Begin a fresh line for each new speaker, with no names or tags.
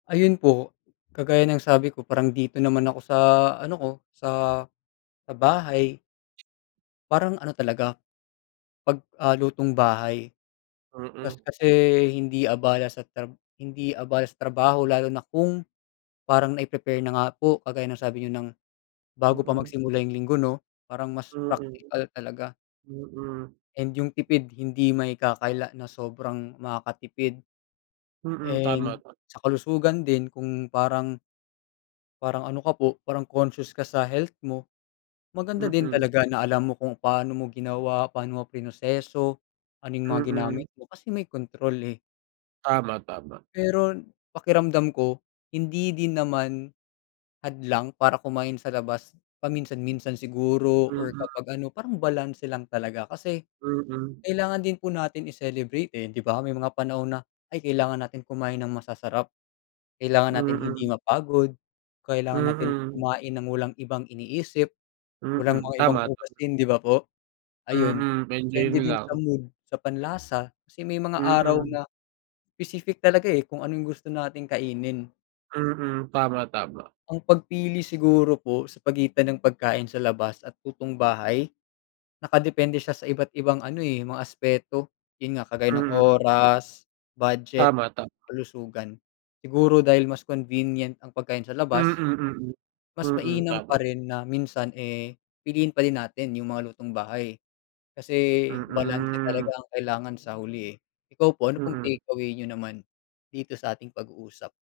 Ayun po. Kagaya ng sabi ko parang dito naman ako sa ano ko, sa sa bahay, parang ano talaga, 'pag, ah, lutong bahay. Kas
Mm.
kasi hindi abala sa trab hindi abala sa trabaho lalo na kung parang nai-prepare na nga po kagaya ng sabi niyo ng bago pa
Mm.
magsimula yung linggo 'no? Parang mas
Mm.
praktikal talaga.
Mm.
And yung tipid hindi maikakaila na sobrang makakatipid.
Mm, tama.
And sa kalusugan din kung parang parang ano ka po, parang conscious ka sa health mo, maganda din
Mm.
talaga na alam mo kung paano mo ginawa, paano mo prinoseso, ano yung mga
Mm.
ginamit mo kasi may kontrol eh.
Tama, tama.
Pero pakiramdam ko, hindi din naman hadlang para kumain sa labas paminsan-minsan siguro or
Mm.
kapag ano, parang balanse lang talaga. Kasi,
Mm.
kailangan din po natin i-celebrate, eh, 'di ba? May mga panahon na, ay kailangan natin kumain ng masasarap, kailangan natin hindi
Mm.
mapagod, kailangan natin
Mhm.
kumain ng walang ibang iniisip, walang
Mm.
mga ibang
Tama, tama.
hugasin, 'di ba po? Ayun.
Mm, enjoy
Depende
mo
din sa
lang.
mood, sa panlasa, kasi may mga araw
Mhm.
na specific talaga, eh, kung ano yung gusto nating kainin.
Mhm, tama, tama.
Ang pagpili siguro po sa pagitan ng pagkain sa labas at lutong bahay, nakadepende siya sa iba't ibang ano, eh, mga aspeto. Yun nga, kagaya ng
Mm.
oras, budget,
Tama, tama.
kalusugan. Siguro dahil mas convenient ang pagkain sa
Mm,
labas,
mm.
mas
Mm.
mainam pa
Tama.
rin na minsan, eh, piliin pa din natin yung mga lutong bahay. Kasi balanse talaga
Mm.
ang kailangan sa huli eh. Ikaw po? Ano pong
Mm.
takeaway niyo naman dito sa ating pag-uusap?